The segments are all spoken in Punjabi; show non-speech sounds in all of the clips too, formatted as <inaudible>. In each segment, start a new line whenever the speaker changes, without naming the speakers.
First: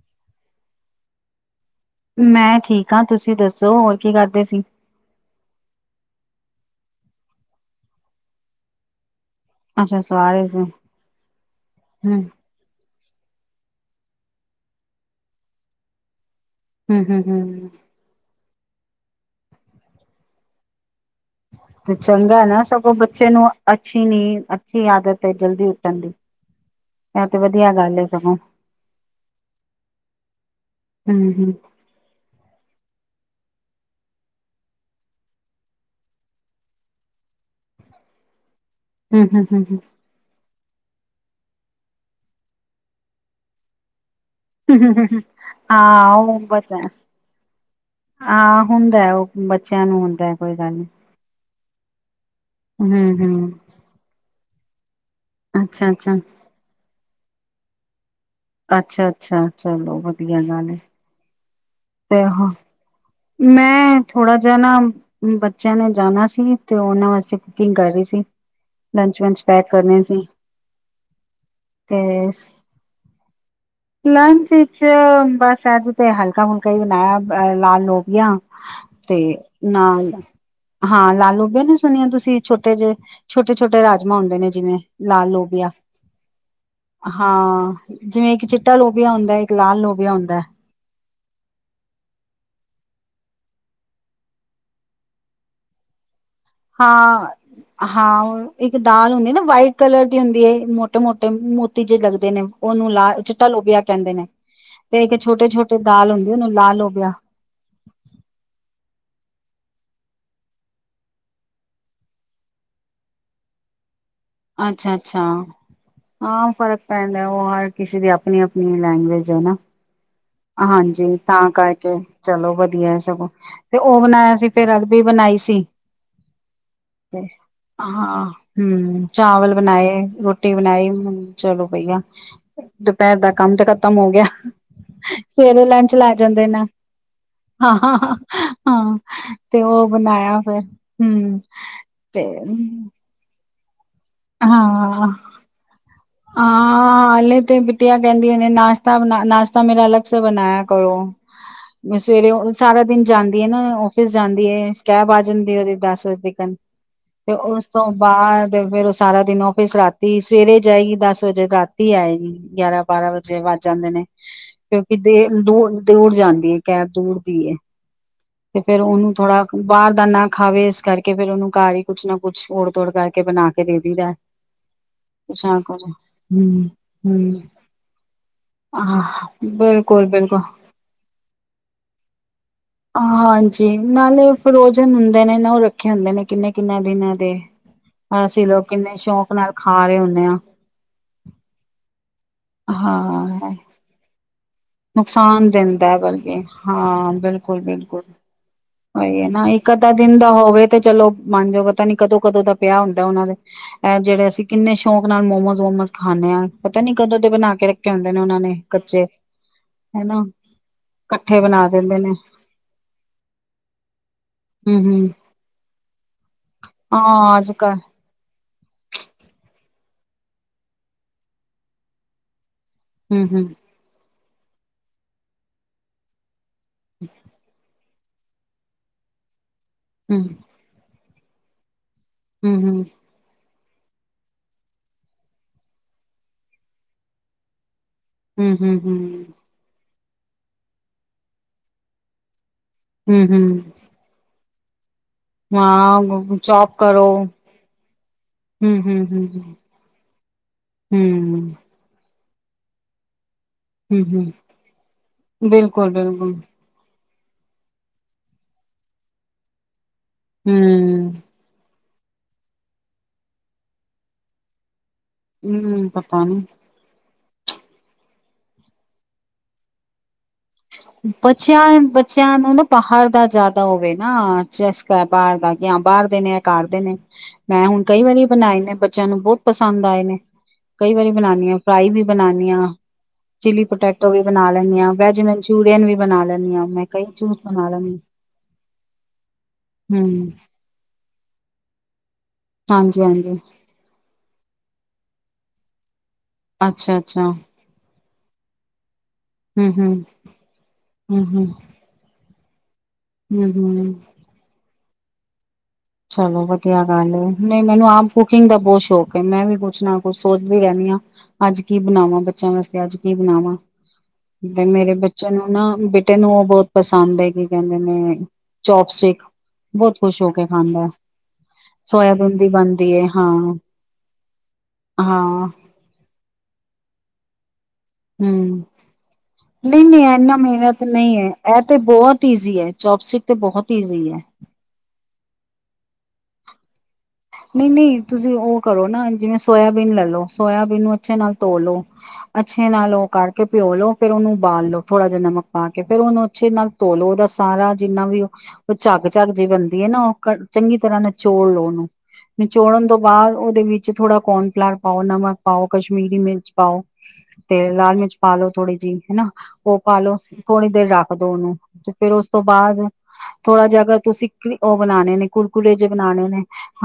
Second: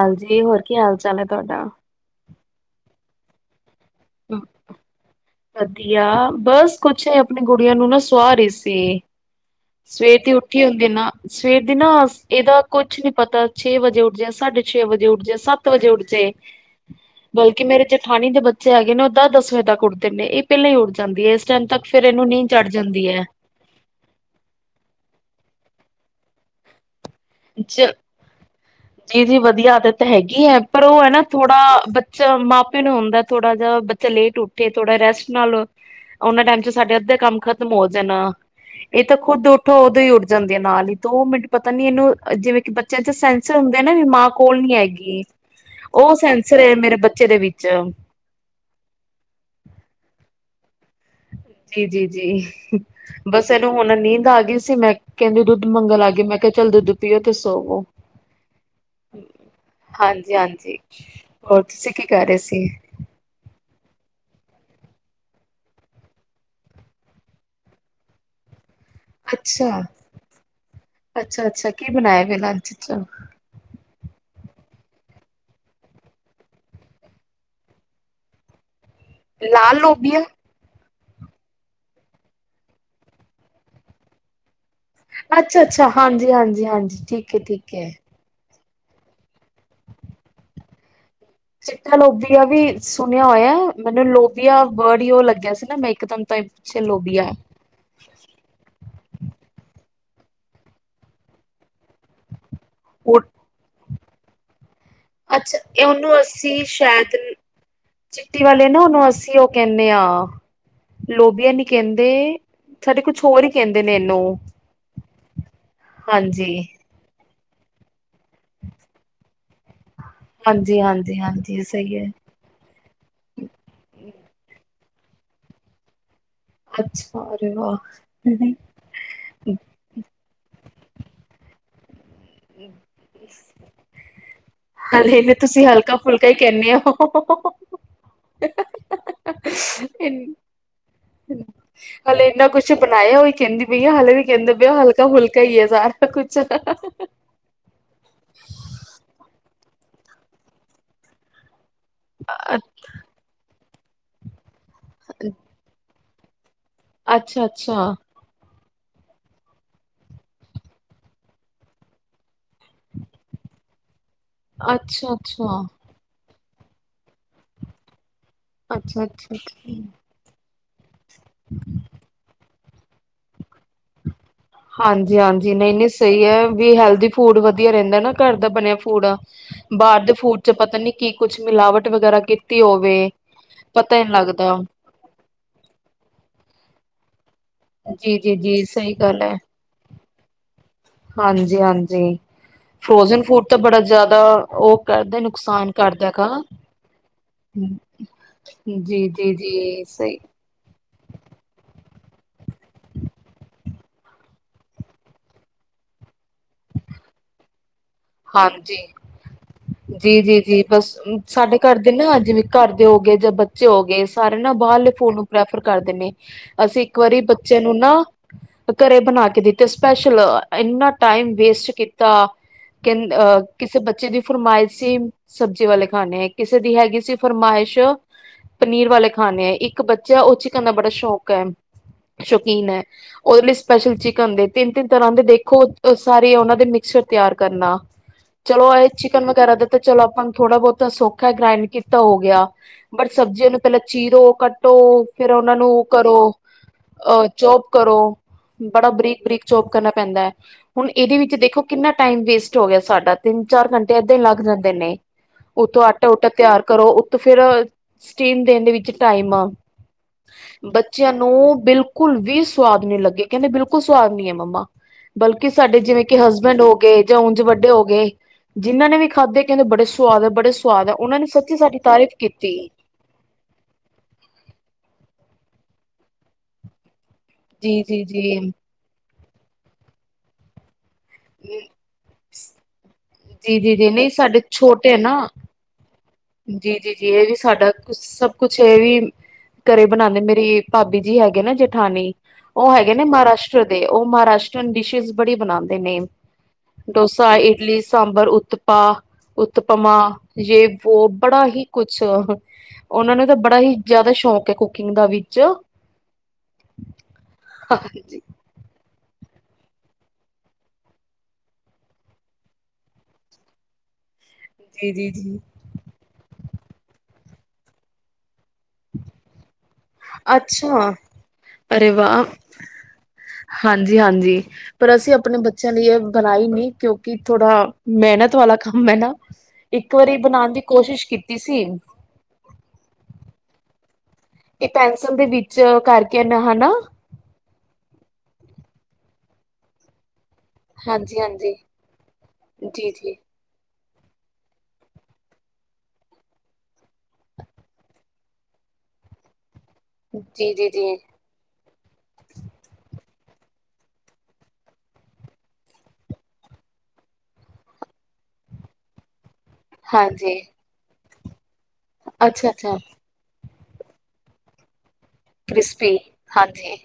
ਹਾਂਜੀ, ਹੋਰ ਕੀ ਹਾਲ- ਚਾਲ ਹੈ ਤੁਹਾਡਾ?
ਮੈਂ ਠੀਕ ਹਾਂ, ਤੁਸੀਂ ਦੱਸੋ? ਕੀ ਕਰਦੇ ਸੀ।
ਵਧੀਆ, ਬਸ ਕੁਛ ਆਪਣੀ ਗੁੜੀਆਂ ਨੂੰ ਨਾ ਸੁਆ ਰਹੀ ਸੀ।
ਅੱਛਾ
ਸਵੇਰ
ਸਵਾ
ਦੀ
ਰਹੇ ਸੀ
ਉੱਠੀ ਹੁੰਦੀ ਨਾ, ਸਵੇਰ ਦੀ ਨਾ,
ਹਮ
ਇਹਦਾ ਕੁਛ ਨੀ- ਪਤਾ ਛੇ ਵਜੇ ਉੱਠ ਜਾਏ, ਸਾਢੇ ਛੇ ਵਜੇ ਉੱਠ ਜਾਏ, ਸੱਤ ਵਜੇ ਉੱਠ ਜਾਏ-
ਹਮ ਹਮ
ਬਲਕਿ
ਹਮ
ਮੇਰੇ ਜਠਾਨੀ ਦੇ ਬੱਚੇ- ਬੱਚੇ ਹੈਗੇ ਨੇ ਓਦਾ ਦਸ ਵਜੇ ਤੱਕ ਊਠ ਨੇ ਇਹ ਪਹਿਲਾਂ ਹੀ ਉੱਠ-
ਤੇ
ਇਹਨੂੰ
ਚੰਗਾ ਹੈ
ਨੀਂਦ
ਨਾ
ਚੜ
ਸਗੋਂ
ਜਾਂਦੀ ਹੈ।
ਬੱਚੇ ਨੂੰ ਅੱਛੀ ਨੀਂਦ, ਅੱਛੀ ਆਦਤ ਹੈ ਜਲਦੀ ਉੱਠਣ ਦੀ। ਇਹ ਤੇ ਵਧੀਆ
ਚ
ਗੱਲ ਹੈ ਸਗੋਂ
ਜੀ- ਜੀ, ਵਧੀਆ ਆਦਤ ਤਾਂ ਹੈਗੀ ਹੈ। ਪਰ ਉਹ ਹੇ
ਹਮ
ਨਾ
ਹਮ
ਥੋੜਾ ਬੱਚਾ ਮਾਪੇ ਨੂੰ ਹੁੰਦਾ ਹੈ ਥੋੜਾ ਜਿਹਾ ਬੱਚਾ ਲੇਟ ਉੱਠੇ, ਥੋੜਾ ਰੈਸਟ ਨਾਲ, ਉਹਨਾਂ ਟਾਈਮ ਚ ਸਾਡੇ ਅੱਧੇ ਕੰਮ ਖਤਮ ਹੋ ਜਾਣ ਆ। ਇਹ ਤਾਂ
ਹਮ ਹਮ
ਖੁੱਦ ਉੱਠੋ,
ਹਮ
ਉਦੋਂ ਹੀ ਉੱਠ ਜਾਂਦਾ। ਦੇ ਨਾਲ ਹੀ ਦੋ ਮਿੰਟ ਪਤਾ ਨੀ ਇਹਨੂੰ। ਜਿਵੇਂ ਕਿ ਬੱਚਿਆਂ ਚ ਸੈਂਸਰ ਹੁੰਦੇ ਨੇ ਨਾ ਵੀ ਮਾ-
ਹਾਂ, ਉਹ
ਸੈਂਸਰ ਹੈ
ਬੱਚਾ ਹੇ,
ਮੇਰੇ ਬੱਚੇ ਦੇ ਵਿੱਚ
ਹਾਂ ਹੁੰਦਾ ਉਹ ਬੱਚਿਆਂ ਨੂੰ ਹੁੰਦਾ। ਕੋਈ ਗੱਲ ਨਹੀਂ।
ਜੀ, ਜੀ- ਜੀ
ਹਮ
ਬਸ
ਹਮ
ਇਹਨੂੰ ਹੁਣ ਨੀਂਦ ਆ ਗਈ- ਸੀ ਮੈਂ, ਕਹਿੰਦੀ ਦੁੱਧ
ਅੱਛਾ
ਮੰਗਣ
ਅੱਛਾ
ਆਗੀ, ਮੈਂ ਕਿਹਾ ਚੱਲ ਦੁੱਧ ਪੀਓ। ਤੇ ਸੋਵੋ।
ਅੱਛਾ-ਅੱਛਾ, ਚਲੋ
ਹਾਂਜੀ
ਵਧੀਆ ਗੱਲ
ਹਾਂਜੀ
ਹੈ।
ਹੋਰ, ਤੁਸੀਂ ਕੀ
ਤੇ
ਕਰ ਰੇ ਸੀ?
ਮੈਂ ਥੋੜ੍ਹਾ ਜਿਹਾ ਨਾ ਬੱਚਿਆਂ ਨੇ ਜਾਣਾ ਸੀ ਤੇ ਉਹਨਾਂ ਵਾਸਤੇ ਕੁਕਿੰਗ ਕਰ ਰਹੀ ਸੀ ਲੰਚ ਵੰਚ ਪੈਕ
ਅੱਛਾ
ਕਰਨੇ ਸੀ
ਅੱਛਾ ਅੱਛਾ ਕੀ
ਤੇ
ਬਣਾਇਆ ਵੇ ਲੰਚ ਚ
ਚ ਬਸ ਅਜ ਤੇ ਹਲਕਾ ਹੁਲਕਾ ਹੀ ਬਣਾਇਆ ਅ ਲਾਲ ਲੋਬ ਯਾ
ਲਾਲ ਲੋਬਿਆ
ਹਾਂ ਲਾਲ ਲੋਬੀਆ ਨੀ ਸੁਣੀਆਂ ਤੁਸੀਂ ਛੋਟੇ ਜਿਹੇ ਛੋਟੇ ਛੋਟੇ ਰਾਜਮਾਂ ਹੁੰਦੇ ਨੇ ਜਿਵੇਂ ਲਾਲ ਲੋਬੀਆ
ਅੱਛਾ-ਅੱਛਾ-ਹਾਂਜੀ-ਹਾਂਜੀ-ਹਾਂਜੀ ਠੀਕ ਹੈ
ਹਾਂ
ਠੀਕ ਹੈ
ਜਿਵੇਂ ਇੱਕ ਚਿੱਟਾ ਲੋਭਿਆ ਹੁੰਦਾ ਇੱਕ ਲਾਲ ਲੋਬਿਆ ਹੁੰਦਾ ਹੈ
ਚਿੱਟਾ ਲੋਬੀਆ ਵੀ ਸੁਣਿਆ ਹੋਇਆ ਮੈਨੂੰ ਲੋਬੀਆ ਵਰਡ ਹੀ ਉਹ ਲੱਗਿਆ ਸੀ ਨਾ ਮੈਂ ਇੱਕਦਮ ਤਾਂ ਪਿੱਛੇ ਲੋਬੀਆ
ਹਾਂ
ਹੈ
ਹਾਂ ਇੱਕ ਦਾਲ ਹੁੰਦੀ ਨਾ ਵਾਈਟ ਕਲਰ ਦੀ ਹੁੰਦੀ ਹੈ ਮੋਟੇ ਮੋਟੇ ਮੋਤੀ ਜਿਹੇ ਲੱਗਦੇ ਨੇ ਉਹਨੂੰ ਲ
ਉਹ
ਚਿੱਟਾ ਲੋਭਿਆ ਕਹਿੰਦੇ ਨੇ ਤੇ ਇੱਕ ਛੋਟੇ
ਅੱਛਾ
ਛੋਟੇ ਦਾਲ
ਉਹਨੂੰ
ਹੁੰਦੀ
ਅੱਸੀ
ਲਾਲ ਲੋਬੀਆ
ਸ਼ਾਇਦ ਚਿੱਟੀ ਵਾਲੇ ਨਾ ਉਹਨੂੰ ਅੱਸੀ ਅਸੀ ਉਹ ਕਹਿੰਦੇ ਹਾਂ ਲੋਬੀਆ ਨੀ ਕਹਿੰਦੇ ਸਾਡੇ ਕੁਛ ਹੋਰ ਹੀ ਕਹਿੰਦੇ ਨੇ ਇਹਨੂੰ
ਅੱਛਾ ਅੱਛਾ ਹਾਂ
ਹਾਂਜੀ
ਫ਼ਰਕ ਪੈਂਦਾ ਉਹ ਹਰ ਕਿਸੇ ਦੀ ਆਪਣੀ ਆਪਣੀ ਲੈਂਗੁਏਜ ਹੈ ਨਾ ਹਾਂਜੀ ਤਾਂ
ਹਾਂਜੀ
ਕਰਕੇ
ਸਹੀ ਹੈ
ਚਲੋ ਵਧੀਆ ਸਗੋਂ ਤੇ ਉਹ ਬਣਾਇਆ ਸੀ ਫਿਰ ਅ ਵੀ ਬਣਾਈ ਸੀ।
ਅੱਛਾ ਅਰੇ
ਹਾਂ
ਵਾਹ
ਹੂੰ ਚਾਵਲ ਬਣਾਏ ਰੋਟੀ ਬਣਾਈ ਹੁ ਚਲੋ ਪਈਆ ਦੁਪਹਿਰ ਦਾ ਕੰਮ ਤੇ ਖਤਮ ਹੋ ਗਿਆ।
ਹਲੇ ਨੇ
ਸਵੇਰੇ
ਤੁਸੀਂ
ਲੰਚ
ਹਲਕਾ
ਲੈ
ਫੁਲਕਾ ਹੀ
ਜਾਂਦੇ ਨਾ
ਕਹਿੰਦੇ
ਹਾਂ ਹਾਂ ਤੇ ਓ ਬਣਾਇਆ ਫੇਰ
ਹਲੇੇ ਇੰਨਾ ਕੁੱਛ ਬਣਾਇਆ ਓਈ ਕੈਂਦੀ
ਹਾਂ
ਸਾਰਾ ਕੁਛ।
ਹਾਂ ਹਲੇੇ ਤੇ ਬੀਟਿਆ ਕਹਿੰਦੀ ਆ ਨਾਸ਼ਤਾ ਬਨਾ ਨਾਸ ਤਾਂ ਮੇਰਾ ਅਲਗ ਸੇ ਬਣਾਇਆ ਕਰੋ। ਮੈਂ ਸਵੇਰੇ ਸਾਰਾ ਦਿਨ ਜਾਂਦੀ ਆ ਨਾ ਓਫਿਸ ਜਾਂਦੀ ਏ ਕੈਬ ਆ ਜਾਂਦੀ ਓਦੀ ਦਸ ਵਜ <unintelligible> ਠੀਕ ਹ ਤੇ
ਅੱਛਾ
ਉਸ ਤੋਂ
ਅੱਛਾ
ਬਾਦ ਤੇ ਫੇਰ ਉਸਦੇ ਸਾਰਾ ਦਿਨ ਆਫਿਸ ਰਾਤੀ ਸਵੇਰੇ ਜਾਏਗੀ ਦਸ ਵਜੇ ਰਾਤੀ ਆਏਗੀ ਗਿਆਰਾਂ ਬਾਰਾਂ ਵਜੇ ਵੱਜ ਜਾਂਦੇ ਨੇ ਕਿਉਂਕਿ
ਅੱਛਾ
ਦੇ
ਅੱਛਾ
ਦੂਰ-ਦੂਰ ਜਾਂ । ਦੀ ਕੈਬ ਦੂਰ ਦੀਏ । ਤੇ ਫ਼ਿਰ
ਅੱਛਾ
ਉਹਨੂੰ
ਅੱਛਾ
ਥੋੜਾ ਬਾਹਰ ਦਾ ਨ । ਖਾਵੇ ਇਸ ਕਰ । ਕੇ ਫੇਰ ਓਨੂੰ ਘਰ ਈ ਕੁਝ ਨਾ ਕੁਝ। ਤੋੜ ਕਰ ਕੇ ਬਣਾ । ਕੇ ਦੇ ਦੀ ਦਾ ।
ਹਾਂਜੀ ਹਾਂਜੀ ਨਹੀਂ ਨਹੀਂ ਸਹੀ ਐ
ਹਮ
ਵੀ ਹੈਲਦੀ ਫੂਡ
ਹਮ
ਵਧੀਆ ਰਹਿੰਦਾ ਨਾ ਘਰ ਦਾ ਬਣਿਆ ਫੂਡ
ਆਹ
ਬਾਹਰ
ਬਿਲਕੁਲ
ਦੇ ਫੂਡ
ਬਿਲਕੁਲ
ਚ ਪਤਾ ਨੀ ਕੀ ਕੁਝ ਮਿਲਾਵਟ ਵਗੈਰਾ ਕੀਤੀ ਹੋਵੇ
ਹਾਂਜੀ
ਪਤਾ ਹੀ ਨੀ
ਨਾਲੇ
ਲੱਗਦਾ।
ਫਰੋਜਨ ਹੁੰਦੇ ਤੇ ।
ਜੀ ਜੀ ।
ਸੀ ਲੋਕ ਕਿੰਨੇ ਸ਼ੌਕ ਨਾਲ ਖਾ ਰਹੇ ਹੁੰਦੇ ਆ ।
ਹਾਂਜੀ ਹਾਂਜੀ ਫਰੋਜਨ ਫੂਡ ਤਾਂ ਬੜਾ ਜਿਆਦਾ।
ਨੁਕਸਾਨ ਦਿੰਦਾ ਬਲਕਿ ਹਾਂ ਬਿਲਕੁਲ ਬਿਲਕੁਲ
ਜੀ
ਓਹੀ ਐ
ਜੀ
ਨਾ ਇੱਕ
ਜੀ
ਅੱਧਾ
ਸਹੀ
ਦਿਨ ਦਾ ਹੋਵੇ ਤੇ ਚਲੋ ਮੰਨ ਜੋ । ਪਤਾ ਨੀ ਕਦੋਂ ਕਦੋਂ ਦਾ ਪਿਆ ਹੁੰਦਾ ਉਹਨਾਂ ਦੇ ਜਿਹੜੇ ਅਸੀਂ ਕਿੰਨੇ ਸ਼ੌਕ ਨਾਲ ਮੋਮੋਜ਼ ਵੋਮੋਜ ਖਾਂਦੇ ਆ ਪਤਾ ਨੀ ਕਦੋਂ ਦੇ ਬਣਾ ਕੇ ਰ । ਕਹਿੰਦੇ ਨੇ ਉਨਾਂ ਨੇ
ਹਾਂਜੀ
ਕੱਚੇ ।
ਜੀ ਜੀ ਜੀ ਬਸ ਸਾਡੇ
ਬਣਾ
ਘਰ ਦੇ
ਦਿੰਦੇ ਨੇ
ਨਾ ਜਿਵੇਂ ਘਰ ਦੇ ਹੋਗੇ ਜਾਂ ਬੱਚੇ ਹੋਗੇ ਸਾਰੇ ਨਾ
ਹੂੰ
ਬਾਹਰਲੇ
ਹੂੰ
ਫੂਡ ਨੂੰ ਪ੍ਰੈਫਰ । ਕਰਦੇ ਨੇ। ਅਸੀਂ ਇੱਕ ਵਾਰੀ
ਹਾਂ ਅੱਜ
ਬੱਚੇ ਨੂੰ
ਕੱਲ
ਨਾ ਘਰੇ ਬਣਾ ਕੇ ਦਿੱਤੇ ਸੀ । ਸਪੈਸ਼ਲ ਇੰਨਾ ਟਾਈਮ ਵੇਸਟ ਕੀਤਾ । ਕਹ
ਹੂੰ
ਅਹ
ਹੂੰ
ਕਿਸੇ ਬੱਚੇ ਦੀ । ਫਰਮਾਇਸ਼ੀ ਸਬਜ਼ੀ ਵਾਲੇ ਖਾਣੇ । ਕਿਸੇ ਦੀ ਹੈਗੀ ਸੀ ਫਰਮਾਇਸ਼ । ਪਨੀਰ ਵਾਲੇ ਖਾਣੇ ਇੱ । ਇੱਕ ਬੱਚਾ
ਹੂੰ
ਉਹ ਚਿਕਨ ਦਾ ਬੜਾ ਸ਼ੌਕ । ਕੈਮ ।
ਹੂੰ
ਸ਼ੋਕੀਨ ਹੈ
ਹੂੰ
ਉਹ ਲਿਸ । ਸਪੈਸ਼ਲ ਚਿਕਨ ਦੇ ਤਿੰਨ ਤਿੰਨ ਤਰ੍ਹਾਂ ਦੇ ਦੇਖੋ ਸਾਰੇ ਉਹਨਾਂ ਦੇ ਮਿਕਚਰ ਤਿਆਰ । ਕਰਨਾ।
ਹੂੰ
ਚਲੋ
ਹੂੰ
ਐ ਚਿਕਨ
ਹੂੰ
ਵਗੈਰਾ ਦੇ ਤੇ । ਚਲੋ ਆਪਾਂ ਨੂੰ ਥੋੜ੍ਹਾ ਬਹੁਤਾ ਸੋਖਾ ਗ੍ਰਾਇੰਡ ਕੀਤਾ ਹੋ ਗਿਆ। ਬਟ
ਹੂੰ
ਸਬਜ਼ੀਆਂ ਨੂੰ
ਹੂੰ
ਪਹਿਲਾਂ ਚੀਰੋ ਕੱਟ । ਟੋ । ਫਿਰ ਉਹਨਾਂ ਨੂੰ ਉਹ ਕਰੋ
ਹਾਂ ਜੋਬ ਕਰੋ
ਅਹ ਚੋਪ ਕਰੋ
ਹੂੰ
ਬੜਾ
ਹੂੰ
ਬਰੀਕ
ਹੂੰ
ਬਰੀਕ ਚੋਪ ਕਰਨਾ ਪੈਂਦਾ ਐ। ਹੁਣ
ਹੂੰ
ਇਹਦੇ ਵਿੱਚ ਦੇਖੋ ਕਿੰਨਾ । ਟਾਈਮ ਵੇਸਟ ਹੋ ਗਿਆ ਸਾਡਾ- ਤਿੰਨ ਚਾਰ ਘੰਟੇ
ਹੂੰ
ਏਦਾਂ ਹੀ
ਹੂੰ
ਲੱਗ ਜਾਂਦੇ ਨੇ, ਉੱਤੋਂ
ਬਿਲਕੁਲ
ਆਟਾ ਊਟਾ
ਬਿਲਕੁਲ
ਤਿਆਰ ਕਰੋ। ਤੋਂ ਫ਼ਿਰ ਸਟੀਮ ਦੇਣ ਦੇ ਵਿੱਚ ਟਾਈਮ ਆ- ਬੱਚਿਆਂ
ਹੂੰ
ਨੂੰ ਬਿਲ- ਕੁਲ ਵੀ ਸੁਵਾਦ ਨੀ ਲੱਗੇ, ਕਹਿੰਦੇ ਬਿਲਕੁਲ ਸੁਵਾਦ ਨੀ ਆ ਮੰਮਾ। ਬਲਕਿ ਸਾਡੇ
ਹੂੰ
ਜਿਵੇਂ ਕਿ
ਪਤਾ ਨੀ
ਹਸਬੈਂਡ ਹੋ- ਜਾਂ ਉਂਝ ਵੱਡੇ ਹੋ ਗਏ, ਜਿਨ੍ਹਾਂ ਨੇ ਵੀ ਖਾਧੇ ਕਹਿੰਦੇ ਬੜੇ ਸਵਾਦ ਐ
ਬੱਚਿਆਂ ਬੱਚਿਆਂ ਨੂੰ ਨਾ ਬਾਹਰ ਦਾ ਜ਼ਿਆਦਾ ਹੋਵੇ ਨਾ ਚਸਕਾ ਬਾਹਰ ਦਾ- ਜਾਂ ਬਾਹਰ ਦੇ ਨੇ ਜਾਂ ਐ ਘਰ ਦੇ ਨੇ- ਮੈਂ
ਜੀ
ਹੁਣ ਕਈ
ਜੀ
ਵਾਰੀ
ਜੀ
ਬਣਾਏ ਨੇ ਬੱਚਿਆਂ ਨੂੰ ਬਹੁ- ਪਸੰਦ ਆਏ ਨੇ। ਕਈ ਵਾਰੀ ਬਨਾਨੀ ਆ, ਫਰਾਈ ਵੀ ਬਨਾਨੀ ਆ।
ਜੀ
ਚਿਲੀ
ਜੀ ਜੀ
ਪੋਟੈਟੋ
ਨਹੀਂ
ਵੀ
ਸਾਡੇ
ਬਣਾ ਲੈਣੀ ਆ,
ਛੋਟੇ ਨਾ
ਵੈਜ ਮੈਨੂੰ- ਛੋਟਿਆਂ ਨੂੰ ਵੀ- ਬਣਾ ਲੈਂਦੀ ਹਾਂ
ਜੀ
ਮੈਂ
ਜੀ
ਕਈ
ਜੀ ਇਹ ਵੀ
ਚੂਜ਼ ਬਣਾ
ਸਾਡਾ ਕੁ
ਲੈਂਦੀ
ਸਭ ਕੁਛ ਇਹ ਵੀ ਘਰੇ ਬਣਾਦੇ
ਹੂੰ
ਮੇਰੀ ਭਾਬੀ ਜੀ ਹੈਗੇ ਨਾ ਜੇਠਾਨੀ- ਉਹ ਹੈਗੇ
ਹਾਂਜੀ
ਨੇ
ਹਾਂਜੀ
ਮਹਾਰਾਸ਼ਟਰ ਦੇ, ਉਹ ਮਹਾਰਾਸ਼ਟਰ ਡਿਸ਼- ਡਿਸ਼ ਬੜੀ ਬਣਾਂਦੇ ਨੇ।
ਅੱਛਾ ਅੱਛਾ
ਡੋਸਾ ਇਡਲੀ ਸਾਂਬਰ ਉਤਪਾ
ਹੂੰ ਹੂੰ
ਉਤਪਮਾ ਜੇ ਉਹ
ਹੂੰ
ਬੜਾ
ਹੂੰ
ਹੀ ਕੁਛ <unintelligible> ਉਹਨਾਂ ਨੂੰ ਤਾਂ
ਹੂੰ
ਬੜਾ ਹੀ
ਹੂੰ
ਜ਼ਿਆਦਾ ਸ਼ੌਕ ਹੈ ਕੁ ਕਿੰਗ ਦਾ ਵਿੱਚ
ਚਲੋ ਵਧੀਆ ਗੱਲ ਹੈ ਨਹੀਂ ਮੈਨੂੰ ਆਮ
ਹਾਂਜੀ
ਕੁਕਿੰਗ ਦਾ ਬਹੁਤ ਸ਼ੌਕ ਮੈਂ ਵੀ ਕੁੱਛ ਨਾ ਕੁਛ ਸੋਚਦੀ ਰਹਿੰਦੀ ਹਾਂ ਅੱਜ ਕੀ ਬਣਾਵਾਂ ਬੱਚਿਆਂ ਵਾਸਤੇ ਅੱਜ ਕੀ ਬਣਾਵਾਂ।
ਜੀ
ਮੇਰੇ
ਜੀ
ਬੱਚੇ
ਜੀ
ਨੂੰ ਨਾ ਬੇਟੇ ਨੂੰ ਉਹ ਬਹੁਤ ਪਸੰਦ ਹੈ ਕਿ ਕਹਿੰਦੇ ਨੇ ਚੋਪਸਟਿਕ ਬਹੁਤ ਖੁਸ਼ ਹੋ ਕੇ ਖਾਂਦਾ,
ਅਰੇ ਵਾਹ
ਸੋਇਆਬੀਨ ਦੀ ਬਣਦੀ ਏ ਹਾਂ।
ਹਾਂਜੀ ਹਾਂਜੀ ਪਰ ਅਸੀਂ ਆਪਣੇ
ਹਾਂ,
ਬੱਚਿਆਂ ਲਈ ਇਹ ਬਣਾਈ ਨੀ। ਕਿਉਂਕਿ ਥੋੜਾ ਮਿਹਨਤ ਵਾਲਾ
ਹੂੰ
ਕੰਮ ਹੈ ਨਾ
ਨਹੀਂ
ਇੱਕ
ਨਹੀਂ
ਵਾਰੀ
ਇਨਾ
ਬਣਾਉਣ ਦੀ
ਮਿਹਨਤ
ਕੋਸ਼ਿਸ਼
ਨਹੀਂ ਹੈ
ਕੀਤੀ ਸੀ
ਇਹ ਤੇ ਬਹੁਤ ਈਜ਼ੀ ਹੈ ਚੌਪਸਿਕ ਬਹੁਤ ਈਜ਼ੀ ਹੈ।
ਇਹ ਪੈਨਸਿਲ ਦੇ ਵਿੱਚ ਕਰਕੇ ਹਨਾ।
ਨਹੀਂ ਨਹੀਂ ਤੁਸੀਂ ਉਹ ਕਰੋ ਨਾ ਜਿਵੇਂ ਸੋਇਆਬੀਨ ਲੈ ਲੋ ਸੋਇਆਬੀਨ ਨੂੰ ਅੱਛੇ
ਹਾਂਜੀ
ਨਾਲ
ਹਾਂਜੀ
ਧੋ ਲੋ ਅੱਛੇ
ਜੀ
ਨਾਲ ਉਹ
ਜੀ
ਕਰਕੇ ਪਿਓ ਲੋ ਫ਼ੇਰ ਉਹਨੂੰ ਉਬਾਲ ਲੋੋ ਥੋੜਾ ਜਿਹਾ ਨਮਕ ਪਾ ਕੇ ਫ਼ਿਰ ਉਹਨੂੰ ਅੱਛੇ ਨਾਲ ਧੋਲੋ ਉਹਦਾ ਸਾਰਾ ਜਿੰਨਾ ਵੀ ਉਹ ਝੱਗ ਝੱ ਜੇ ਬ ਨਾ ਉਹ
ਜੀ ਜੀ
ਚੰਗੀ
ਜੀ
ਤਰ੍ਹਾਂ ਨਾਲ ਚੋੜ ਲਓ ਉਹਨੂੰ ਨਿਚੋੜਨ ਤੋਂ ਬਾਅਦ ਉਹਦੇ ਵਿੱਚ ਥੋੜਾ ਕੋਨਫਲਾਰ ਪਾਓ ਨਮਕ ਪਾਓ ਕਸ਼ਮੀਰੀ ਮਿਰਚ ਪਾਓ ਤੇ ਲਾਲ ਮਿਰਚ ਪਾ ਲਓ ਥੋੜੀ ਜਿਹੀ ਹਨਾ। ਉਹ ਪਾਾਲੋ
ਹਾਂਜੀ
ਥੋੜਣੀ ਦੇਰ ਰਖ ਕਦੋ ਨੂੰ? ਤੇ ਫੇਰ ਉਸ ਤੋਂ
ਅੱਛਾ ਅੱਛਾ
ਬਾਅਦ ਥੋੜਾ ਜ ਤੁਸੀਂ ਬਣਾਉਣੇ ਨੇ ਕੁੜਕੁੜੇ ਜੇ
ਕ੍ਰਿਸਪੀ
ਬਣਾਉਣੇ ਨੇ
ਹਾਂਜੀ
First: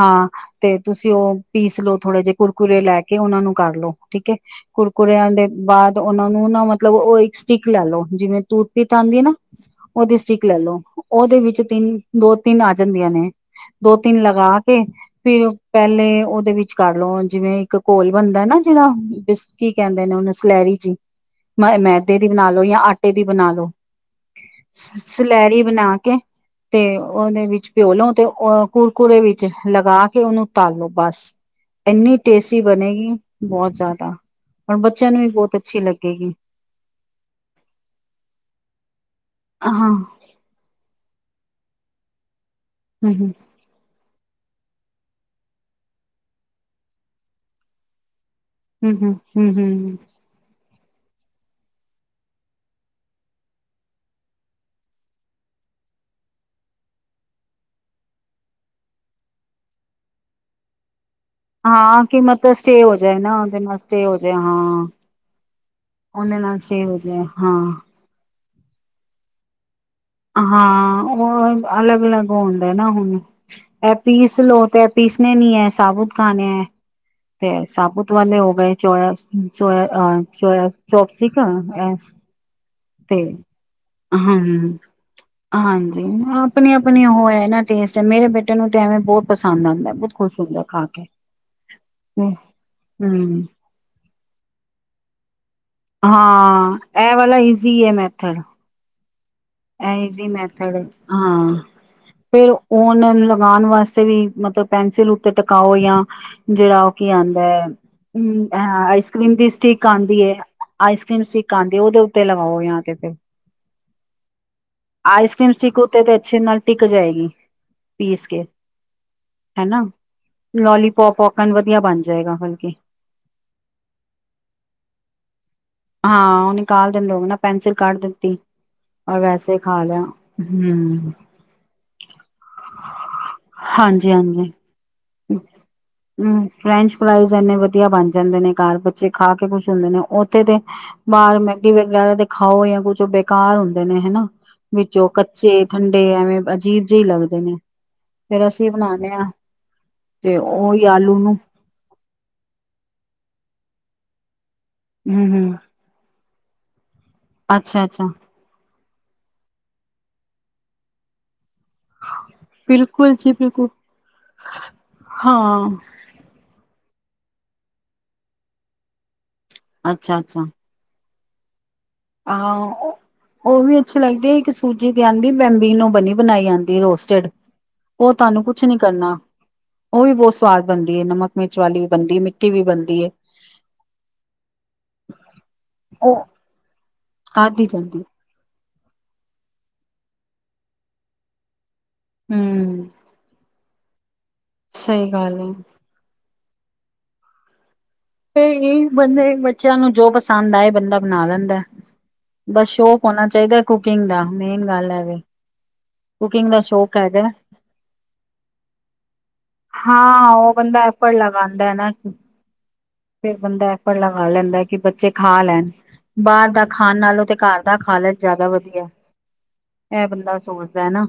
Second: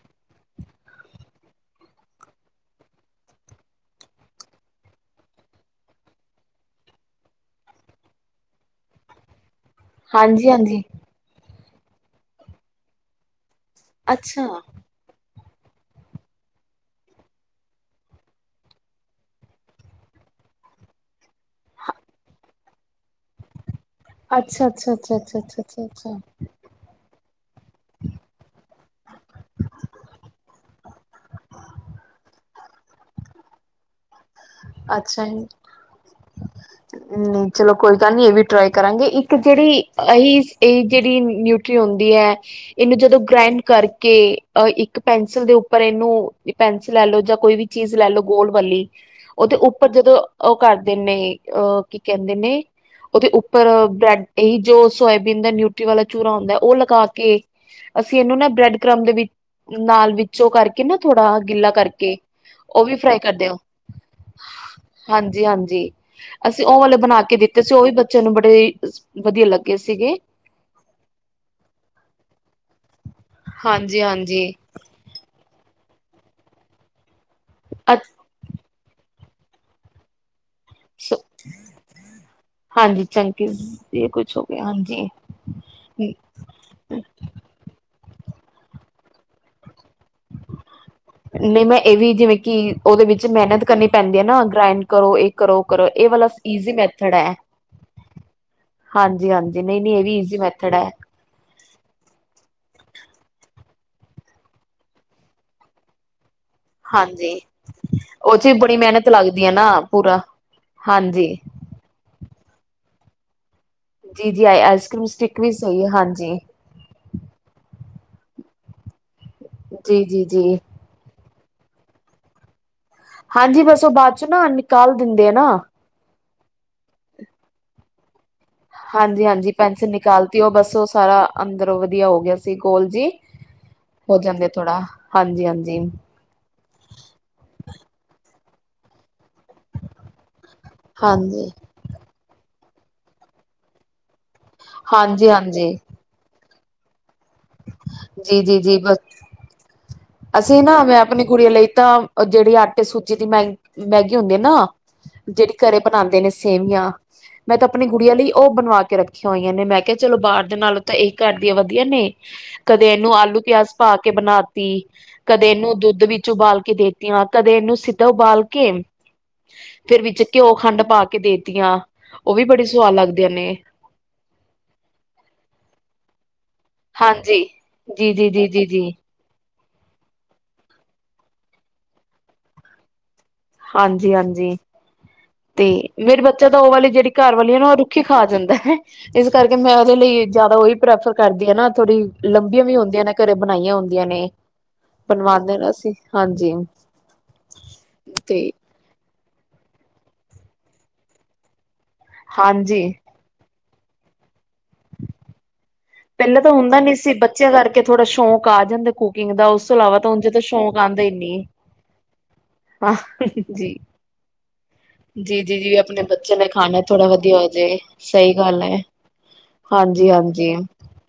ਤੇ ਤੁਸੀਂ ਉਹ ਪੀਸ ਲੋਓ ਥੋੜੇ ਜਿਹੇ ਕੁਰਕੁਰਰੇੇ ਲੈ ਕੇ ਉਹਨਾ ਨੂੰ ਕਰ ਲੋ ਠੀਕ ਹੈ ਕੁਰਕੁਰਿਆਂ ਦੇ ਬਾਅਦ ਉਹਨਾ ਨੂੰ ਨਾ ਮਤਲਬ ਉਹ ਇੱਕ ਸਟਿੱਕ ਲੈ ਲਓ ਜਿਵੇਂ ਤੂਟ ਪੀਤ ਆਉਂਦੀ ਹੈ ਨਾ ਉਹਦੀ ਸਟਿਕ
ਹਾਂਜੀ
ਲੈ ਲਓ
ਹਾਂਜੀ
ਉਹਦੇ ਵਿੱਚ ਤਿੰਨ ਦੋ ਤਿੰਨ ਆ ਜਾਂਦੀਆਂ ਨੇ ਦੋ ਤਿੰਨ
ਅੱਛਾ
ਲਗਾ ਕੇ ਫਿਰ ਪਹਿਲੇ ਉਹਦੇ ਵਿੱਚ ਕਰ ਲਓ ਜਿਵੇਂ ਇੱਕ ਘੋਲ ਬਣਦਾ ਨਾ ਜਿਹੜਾ ਬਿਸ ਕੀ ਕਹਿੰਦੇ ਨੇ ਉਹਨ ਸਲੈਰੀ ਚ ਮ ਮੈਦੇ ਦੀ ਬਣਾ ਲਓ ਜਾਂ ਆਟੇ ਦੀ ਬਣਾ ਲੋ।
ਅੱਛਾ ਅੱਛਾ
ਸਲੈਰੀ ਬਣਾ
ਅੱਛਾ
ਕੇ
ਅ।
ਤੇ ਉਹਦੇ ਵਿੱਚ ਪਿਓਲੋ ਤੇ ਅ ਕੁਰਕੁਰੇ ਵਿੱਚ ਲਗਾ ਕੇ ਉਹਨੂੰ ਤਾਲੋ ਬਸ ਇੰਨੀ ਟੇਸਟੀ ਬਣੇਗੀ ਬਹੁਤ ਜ਼ਿਆਦਾ ਔਰ ਬੱਚਿਆਂ ਨੂੰ
ਅੱਛਾ
ਵੀ
ਜੀ
ਬਹੁਤ ਅੱਛੀ ਲੱਗੇਗੀ
ਨਹੀਂ ਚਲੋ ਕੋਈ ਗੱਲ ਨੀ ਇਹ ਵੀ ਟਰਾਈ ਕਰਾਂਗੇ ਇੱਕ ਜਿਹੜੀ
ਹਾਂ ਹੂੰ
ਇਹੀ ਇਹ ਜਿਹੜੀ ਨਿ- ਟੀ ਹੁੰਦੀ ਹੈ। ਇਹਨੂੰ
ਹੂੰ
ਜਦੋਂ
ਹੂੰ
ਗ੍ਰੈਂਡ ਕਰਕੇ ਅ ਇੱਕ ਪੈਨਸਿਲ ਦੇ ਉੱਪਰ ਇਹਨੂੰ ਪੈਨਸਿਲ ਲੈ ਲਓ ਜਾਂ ਕੋਈ ਵੀ ਚੀਜ਼ ਲੈ ਲਓ ਗੋਲ ਵਾਲੀ
ਹੂੰ ਹੂੰ
ਉਹਦੇ ਉੱਪਰ
ਹੂੰ
ਜਦੋਂ ਕਰਦੇ ਨੇ ਅਹ ਕੀ ਕਹਿੰਦੇ ਨੇ ਉਹਦੇ ਉੱਪਰ ਬ੍ਰੈਡ ਇਹੀ ਜੋ ਸੋਇਬੀਨ ਦਾ ਨਿਊਟਰੀ ਵਾਲਾ ਚੂਰਾ ਹੁੰਦਾ ਉਹ ਲਗਾ ਕੇ ਅਸੀਂ ਇਹਨੂੰ ਨਾ ਬ੍ਰੈਡ ਕ੍ਰਮ ਦੇ ਵਿੱਚ ਨਾਲ ਵਿੱਚੋ ਕਰਕੇ ਨਾ ਥੋੜਾ ਗਿੱਲਾ
ਹਾਂ
ਕਰਕੇ
ਕਿ ਮਤਲਬ ਸਟੇਅ
ਉਹ
ਹੋ
ਵੀ
ਜਾਏ
ਫਰਾਈ
ਨਾ
ਕਰਦੇ ਹੋ
ਉਹਦੇ ਮਸ
ਹਾਂਜੀ ਹਾਂਜੀ
ਉਹਦੇ ਨਾਲ
ਅਸੀਂ ਉਹ
ਸਟੇ
ਵਾਲੇ
ਹੋ
ਬਣਾ
ਜਾਏ
ਕੇ ਦਿੱਤੇ ਸੀ ਉਹ
ਹਾਂ
ਵੀ ਬੱਚੇ, ਬੜੇ ਵਧੀਆ ਲੱਗ,
ਹਾਂ ਉਹ ਅਲੱਗ ਅਲੱਗ ਹੁੰਦਾ ਨਾ ਹੁਣ
ਹਾਂਜੀ
ਐਪੀਸ
ਹਾਂਜੀ
ਲਓ ਤੇ ਐਪੀਸ ਨੇ, ਨ ਹੈ ਸਾਬੂਤ ਖਾਣੇ ਹੈ, ਫ ਸਾਬੂਤ ਵਾਲੇ ਹੋ ਗਏ। ਚੋਇ ਸੋਇ ਅ ਚੌਪ ਚੌਪ
ਅੱਛਾ
ਸੀਕ ਐ
ਹਾਂਜੀ
ਤੇ
ਚੰਕੀਜ਼ ਇਹ ਕੁਛ
ਹਾਂ,
ਹੋ ਗਿਆ
ਹੂੰ
ਹਾਂਜੀ
ਹਾਂਜੀ ਆਪਣੀ -ਆਪਣੀ ਉਹ ਹੈ ਨਾ ਟੇਸਟ ਤੇ ਮੇਰੇ ਬੇਟੇ ਨੂੰ ਤੇ ਐਵੇਂ ਬਹੁਤ ਪਸੰਦ ਆਂਦਾ।
ਨਹੀਂ ਮੈਂ ਇਹ ਵੀ ਜਿਵੇਂ ਕਿ ਉਹਦੇ ਵਿੱਚ
ਹਮ
ਮਿਹਨਤ ਕਰਨੀ ਪੈਂਦੀ। ਨਾ ਗ੍ਰੈਂਡ ਕਰੋ ਇੱਕ
ਹਾਂ ਇਹ ਵਾਲਾ ਈਜ਼ੀ ਹੈ ਮੈਥਡ
ਹਾਂਜੀ, ਹਾਂਜੀ ਨਹੀਂ ਨਹੀਂ
ਇਹ
ਵੀ
ਇਜ਼ੀ
ਈਜ਼ੀ
ਮੈਥਡ
ਹੈ
ਹਾਂ, ਫਿਰ ਉਹਨਾਂ ਨੂੰ ਲਗਾਣ ਵਾਸਤੇ ਕਿਸੇ ਵੀ ਮਤਲਬ ਪੈਨਸਿਲ ਉੱਤੇ ਟਕਾਓ ਜਾਂ ਜਿਹੜਾ ਉਹ ਕੀ
ਹਾਂਜੀ
ਆਂਦਾ ਹੈ
ਉਹ ਚ ਵੀ ਬੜੀ ਮਿਹਨਤ
ਆਈਸ ਕਰ੍ਰੀਮ
ਲੱਗਦੀ
ਦੀ
ਹੈ ਨਾ
ਸਟਿਕ
ਪੂਰਾ
ਆਂਦੀ ਹੈ ਆਈਸਕ੍ਰੀਮ
ਹਾਂਜੀ
ਸਟਿਕ ਆਂਦੀ ਹੈ ਉਹਦੇ ਉੱਤੇ ਲਵਾਓ ਜਾਂ ਕਿਤੇ
ਜੀ ਜੀ ਆਈਸ
ਆਈਸ
ਵੀ
ਕਰ੍ਰੀਮ ਸਟਿਕ
ਸਹੀ ਹੈ
ਉੱਤੇ ਤੇ
ਹਾਂਜੀ
ਅੱਛੇ ਨਾਲ ਟਿਕ ਜਾਏਗੀ। ਪੀਸ ਕੇ ਹਨਾ
ਜੀ ਜੀ ਜੀ
ਲੋਲੀ ਪੋਪ ਨ ਵਧੀਆ ਬਣ ਜਾਏਗਾ ਹਲਕਿ
ਹਾਂਜੀ ਬਸ ਉਹ ਬਾਅਦ ਚ ਨਾ ਨਿਕਾਲ ਦਿੰਦੇ ਆ ਨਾ।
ਹਾਂ ਉਹਨੀ ਔਰ
ਹਾਂਜੀ-ਹਾਂਜੀ,
ਵੈਸੇ ਖਾ
ਪੈਨਸਿਲ
ਲਿਆ
ਨਿਕਾਲਤੀ, ਉਹ ਬਸ ਉਹ
ਹਮ
ਸਾਰਾ ਅੰਦਰ ਵਧੀਆ ਹੋ ਗਿਆ ਸੀ ਗੋਲ ਜੀ ਹੋ ਜਾਂਦੇ ਥੋੜਾ ਹਾਂਜੀ-ਹਾਂਜੀ,
ਹੂੰ, ਫਰੈਂਚ ਫਰਾਈਜ਼ ਇਨੇ ਵਧੀਆ ਬਣਜਾ- ਕਹਿੰਦੇ ਨੇ ਘਰ ਬੱਚੇ ਖਾ ਕੇ ਖੁਸ਼ ਹੁੰਦੇ ਨੇ ਉੱਥੇ ਤੇ ਬਾਹਰ
ਹਾਂਜੀ,
ਮੈਗੀ ਵਗੈਰਾ ਤੇ ਖਾਓ ਜਾਂ ਉਹ ਚੋ ਬੇਕਾਰ ਹੁੰਦੇ ਨੇ, ਹੈਨਾ। ਵਿੱਚੋਂ
ਹਾਂਜੀ-ਹਾਂਜੀ।
ਕੱਚੇ-ਠੰਡੇ ਐਵੇਂ ਬੱਚ ਅਜੀਬ ਜੇ ਈ ਲੱਗ ਦੇ ਨੇ, ਫੇਰ ਅਸੀਂ
ਜੀ-ਜੀ-ਜੀ ਬਸ
ਬਣਾਨੇ ਆ।
ਅਸੀਂ ਨਾ ਮੈਂ ਆਪਣੀ ਗੁਡੀਆ ਲਈ ਤਾਂ ਉਹ ਜਿਹੜੀ ਆਟੇ ਸੂਚੀ ਦੀ ਮੈ-ਮੈਗੀ ਹੁੰਦੀ ਹੈ ਨਾ
ਹਮ
ਜਿਹੜੀ
ਹਮ
ਘਰੇ ਬਣਾਦੇ ਨੇ ਸੀ ਸੇਵੀਆਂ ਮੈਂ ਤਾਂ
ਅੱਛਾ
ਆਪਣੇ
ਅੱਛਾ
ਗੁਡੀਆਂ ਲਈ ਉਹ ਬਣਵਾ ਕੇ ਕੇ ਰੱਖੀਆਂ ਹੋਈਆਂ ਨੇ ਮੈਂ ਕਿਹਾ ਚਲੋ ਬਾਹਰ ਦੇ ਨਾਲੋਂ ਤਾਂ ਇਹ ਘਰ ਵਧੀਆ-ਵਧੀਆ ਨੇ ਕਦੇ ਇਹਨੂੰ
ਬਿਲਕੁਲ ਜੀ
ਆਲੂ -ਪਿਆਜ
ਬਿਲਕੁਲ
ਪਾ ਕੇ ਬਣਾ ਤੀ।
ਹਾਂ
ਕਦੇ ਇਹਨੂੰ ਦੁੱਧ ਵਿੱਚ ਉਬਾਲ ਕੇ ਦੇਖਤੀਆ, ਕਦੇ ਇਹਨੂੰ ਸੀਧਾ ਉਬਾਲ ਕੇ ਫਿਰ ਵਿੱਚ ਘਿਓ-ਖੰਡ ਪਾ ਕੇ ਕੇ ਦੇਤੀਆਂ। ਉਹ ਵੀ ਬੜੀ
ਆਹੋ,
ਸਵਾਦ ਲੱਗਦੀਆਂ ਨੇ
ਉਹ ਵੀ ਅੱਛੀ ਲੱਗਦੀ ਹੈ। ਇੱਕ ਸੂਜੀ ਦੇ ਆਂਦੀ ਬੈਂਬੀਨੋ, ਬਣੀ ਬਣਾਈ ਆਉਂਦੀ। ਦੀ ਰੋਸਟਡ।
ਹਾਂਜੀ
ਉਹ
ਜੀ ਜੀ
ਤੁਹਾਨੂੰ
ਜੀ
ਕੁਛ
ਜੀ
ਨੀ
ਜੀ
ਕਰਨਾ। ਉਹ ਵੀ ਬਹੁਤ ਸਵਾਦ ਬਣਦੀ ਹੈ। ਨਮਕ-ਮਿਰਚ ਵਾਲੀ ਵੀ ਬਣਦੀ ਹੈ। ਮਿੱਠੀ ਵੀ ਬਣਦੀ ਏ।
ਹਾਂਜੀ-ਹਾਂਜੀ ਤੇ ਮੇਰਾ
ਉਹ
ਬੱਚਾ ਤਾਂ ਉਹ ਵਾਲੀ ਜਿਹੜੀ ਘਰ ਵਾਲੀਆਂ
ਖਾਦੀ
ਨੂੰ ਉਹ ਰੁੱਖੀ
ਜਾਂਦੀ
ਖਾ ਜਾਣ। ਆਹਾ, ਇਸ ਕਰਕੇ ਮੈਂ ਉਹਦੇ ਲਈ, ਜ਼ਿਆਦਾ ਉਹੀ ਪ੍ਰੈਫਰ ਕਰਦੀ ਹਾਂ ਨਾ। ਥੋੜ੍ਹੀ ਲੰਬੀਆਂ ਵੀ
ਹਮ
ਹੁੰਦੀਆਂ ਨੇ ਘਰੇ ਬਣਾਈਆਂ ਹੋਣ। ਹੁੰਦੀਆਂ ਨੇ।
ਸਹੀ
ਬਣਵਾ
ਗੱਲ ਹੈ
ਦੇਣਾ ਸੀ, ਹਾਂਜੀ। <unintelligible>
ਏਹੀ ਨੀ ਬਨੇ ਬੱਚਿਆਂ ਨੂੰ ਜੋ ਪਸੰਦ ਆਏ, ਬੰਦਾ ਬਣਾ ਲੈਂਦਾ। ਬਸ
ਹਾਂਜੀ
ਸ਼ੌਕ ਹੋਣਾ ਚਾਹੀਦਾ। ਕੁਕਿੰਗ ਦਾ, ਮੇਨ ਗੱਲ ਹੈ ਵੀ।
ਪਹਿਲਾਂ ਤਾਂ ਹੁੰਦਾ ਨੀ ਸੀ ਬੱਚਿਆਂ ਕਰਕੇ ਥੋੜ੍ਹਾ ਸ਼ੌਕ ਆ ਜਾਂਦਾ ਕੁਕਿੰਗ ਦਾ ਉਸ ਤੋਂ ਇਲਾਵਾ ਤਾਂ ਉਝ
ਹਾਂ
ਤਾਂ
ਉਹ
ਸ਼ੌਂਕ ਆਉਂਦਾ ਨੀ। ਹਾਂ
ਫੇਰ ਬੰਦਾ
ਜੀ
ਐਫੇਟ ਲਗਾ ਲੈਂਦਾ। ਕਿ ਬੱਚੇ ਖਾ
ਜੀ ਜੀ
ਲੈਣ
ਜੀ ਆਪਣੇ ਬੱਚੇ ਲਈ
ਬਾਹਰ ਦਾ
ਖਾਣਾ
ਖਾਣ
ਥੋੜਾ
ਨਾਲੋਂ ਤੇ
ਵਧੀਆ ਹੋ
ਘਰ
ਜੇ
ਦਾ ਖਾ ਲੈਣ
ਸਹੀ
ਜ਼ਿਆਦਾ
ਗੱਲ ਹੈ
ਵਧੀਆ ਇਹ
ਹਾਂਜੀ
ਬੰਦਾ ਸੋਚਦਾ ਹੈ ਨਾ।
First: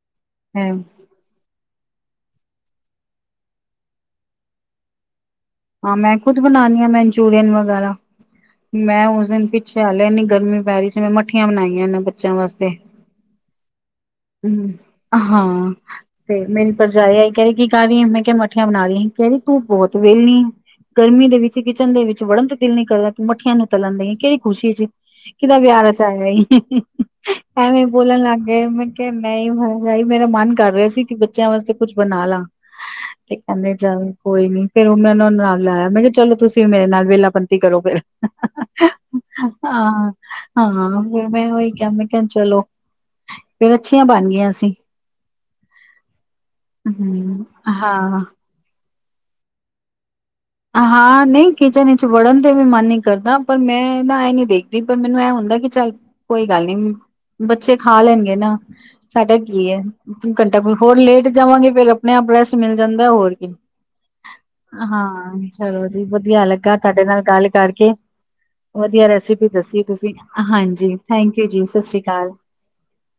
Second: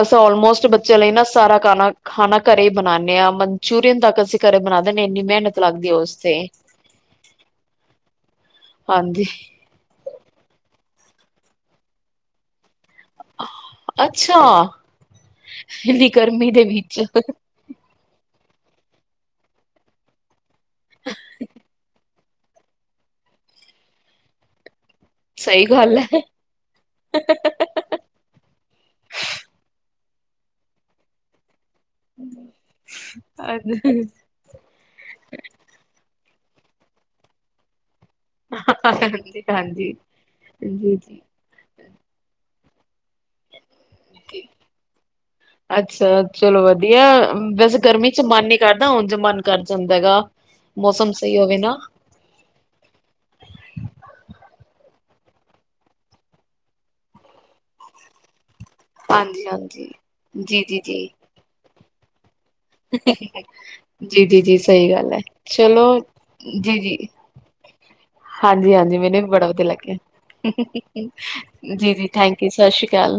ਅਸਾਂ ਆਲਮੋਸਟ ਬੱਚਿਆਂ ਲਈ ਨਾ ਸਾਰਾ ਘਰ। ਖਾਣਾ ਖਾਣਾ ਘਰੇ ਹੀ ਬਣਾਉਂਦੇ ਹਾਂ ਮਨਚੂਰੀਅਨ ਤੱਕ ਅਸੀਂ ਘਰੇ ਬਣਾ ਦਿੰਦੇ ਇੰਨੀ ਮਿਹਨਤ। ਲੱਗਦੀ ਹੈ
ਹਾਂ
ਉਸ
ਮੈਂ
ਤੇ
ਖੁਦ ਬਣਾਉਣਾ ਹਾਂ ਮੈਨਚੂਰੀਅਨ ਵਗੈਰਾ ਮੈਂ
ਹਾਂਜੀ
ਉਸ ਦਿਨ ਪਿੱਛੇ ਹਲੇ ਐਨੀ ਗਰਮੀ ਪੈ ਰਹੀ ਸੀ। ਜਿਵੇਂ ਮੱਠੀਆਂ ਬਣਾਈਆਂ ਇਹਨਾਂ ਬੱਚਿਆਂ ਵਾਸਤੇ।
ਅੱਛਾ
ਹੂੰ ਹਾਂ
ਇੰਨੀ
ਤੇ
ਗਰਮੀ ਦੇ
ਮੇਰੀ
ਵਿੱਚ
ਭਰਜਾਈ ਆਈ ਕਹਿੰਦੀ ਕੀ ਕਰ ਰਹੀ ਮੈਂ ਕਿਹਾ । ਮੱਠੀਆ ਬਣਾ ਲਈ ਕਹਿੰਦੀ ਤੂੰ ਬਹੁਤ ਵਿਹਲੀ ਏ । ਗਰਮੀ ਦੇ ਵਿੱਚ ਕਿਚਨ ਦੇ ਵਿੱਚ। ਚ ਵੜਨ ਤੇ ਦਿਲ ਨੀ ਕਰਦਾ ਤੂੰ ਮੱਠੀਆਂ ਨੂੰ ਤਲਣ ਦੀਆਂ ਕਿਹੜੀ ਖੁਸ਼ੀ ਚ। ਕਿਦਾ
ਸਹੀ
ਵਿਆਹ
ਗੱਲ ਹੈ
ਰਚਿਆ ਈ ਐਵੇਂ ਬੋਲਣ ਲੱਗ ਗਏ ਮੈਂ ਕਿਹਾ ਮੈਂ ਹੀ। ਮੇਰਾ ਮਨ ਕਰ ਰਿਹਾ ਸੀ ਕਿ ਬੱਚਿਆਂ ਵਾਸਤੇ? ਕੁਛ ਬਣਾ ਲਾ ਤੇ ਕਹਿੰਦੇ
ਹਾਂਜੀ
ਚੱਲ ਕੋਈ ਨੀ ਫੇਰ ਉਹ ਮੈਂ । ਲਾਇਆ ਮੈਂ ਕਿਹਾ ਚਲੋ ਤੁਸੀਂ ਵੀ ਮੇਰੇ ਨਾਲ ਵਿਹਲਾਪਤੀ ਕਰੋ ਫਿਰ।
ਹਾਂਜੀ
ਹਾਂ
ਜੀ
ਹਾਂ ਫਿਰ ਮੈਂ ਉਹੀ ਕਿਹਾ ਮੈਂ ਕਿਹਾ ਚਲੋ। ਫੇਰ ਅੱਛੀਆਂ ਬਣ
ਠੀਕ
ਗਈਆਂ ਸੀ।
ਅੱਛਾ ਚਲੋ ਵਧੀਆ
ਹੂੰ,
ਵੈਸੇ ਗਰਮੀ ਚ
ਹਾਂ।
ਮਨ ਨਹੀਂ ਕਰਦਾ। ਕਰਦਾ ਉਝ ਮਨ ਕਰ ਜਾਂਦਾ ਹੈ ਗਾ।
ਹਾਂ ਨਹੀਂ ਕਿਚਨ ਵਿੱਚ ਵੜਨ ਤੇ ਵੀ ਮਨ ਹੀ ਕਰਦਾ ਪਰ ਮੈਂ ਨਾ ਐ ਨੀ ਦੇਖਦੀ। ਪਰ ਮੈਨੂੰ ਇਹ ਹੁੰਦਾ ਕਿ ਚੱਲ ਕੋਈ ਗੱਲ ਨੀ ਬੱਚੇ ਖਾ ਲੈਣਗੇ ਨਾ। ਸਾਡਾ
ਹਾਂਜੀ
ਕੀ ਹੈ
ਹਾਂਜੀ
ਘੰਟਾ
ਜੀ ਜੀ
ਹੋਰ
ਜੀ
ਲੇਟ ਜਾਵਾਂਗੇ ਫੇਰ। ਨੇਹਾ ਪਲੱਸ।
ਜੀ ਜੀ ਜੀ ਸਹੀ ਗੱਲ ਹੈ।
ਹਾਂ, ਚਲੋ ਜੀ ਵਧੀਆ ਲੱਗਾ
ਜੀ ਜੀ
ਤੁਹਾਡੇ ਨਾਲ ਗੱਲ ਕਰਕੇ
ਹਾਂਜੀ ਹਾਂਜੀ
ਵਧੀਆ
ਮੈਨੂੰ ਵੀ ਬੜਾ
ਰੈਸਪੀ
ਵਧੀਆ
ਦੱਸੀ ਤੁਸੀਂ ਹਾਂਜੀ
ਲੱਗਿਆ
ਥੈਂਕ ਯੂ ਜੀ ਸਤਿ ਸ੍ਰੀ ਅਕਾਲ।
ਥੈਂਕ ਯੂ ਸਤਿ ਸ਼੍ਰੀ ਅਕਾਲ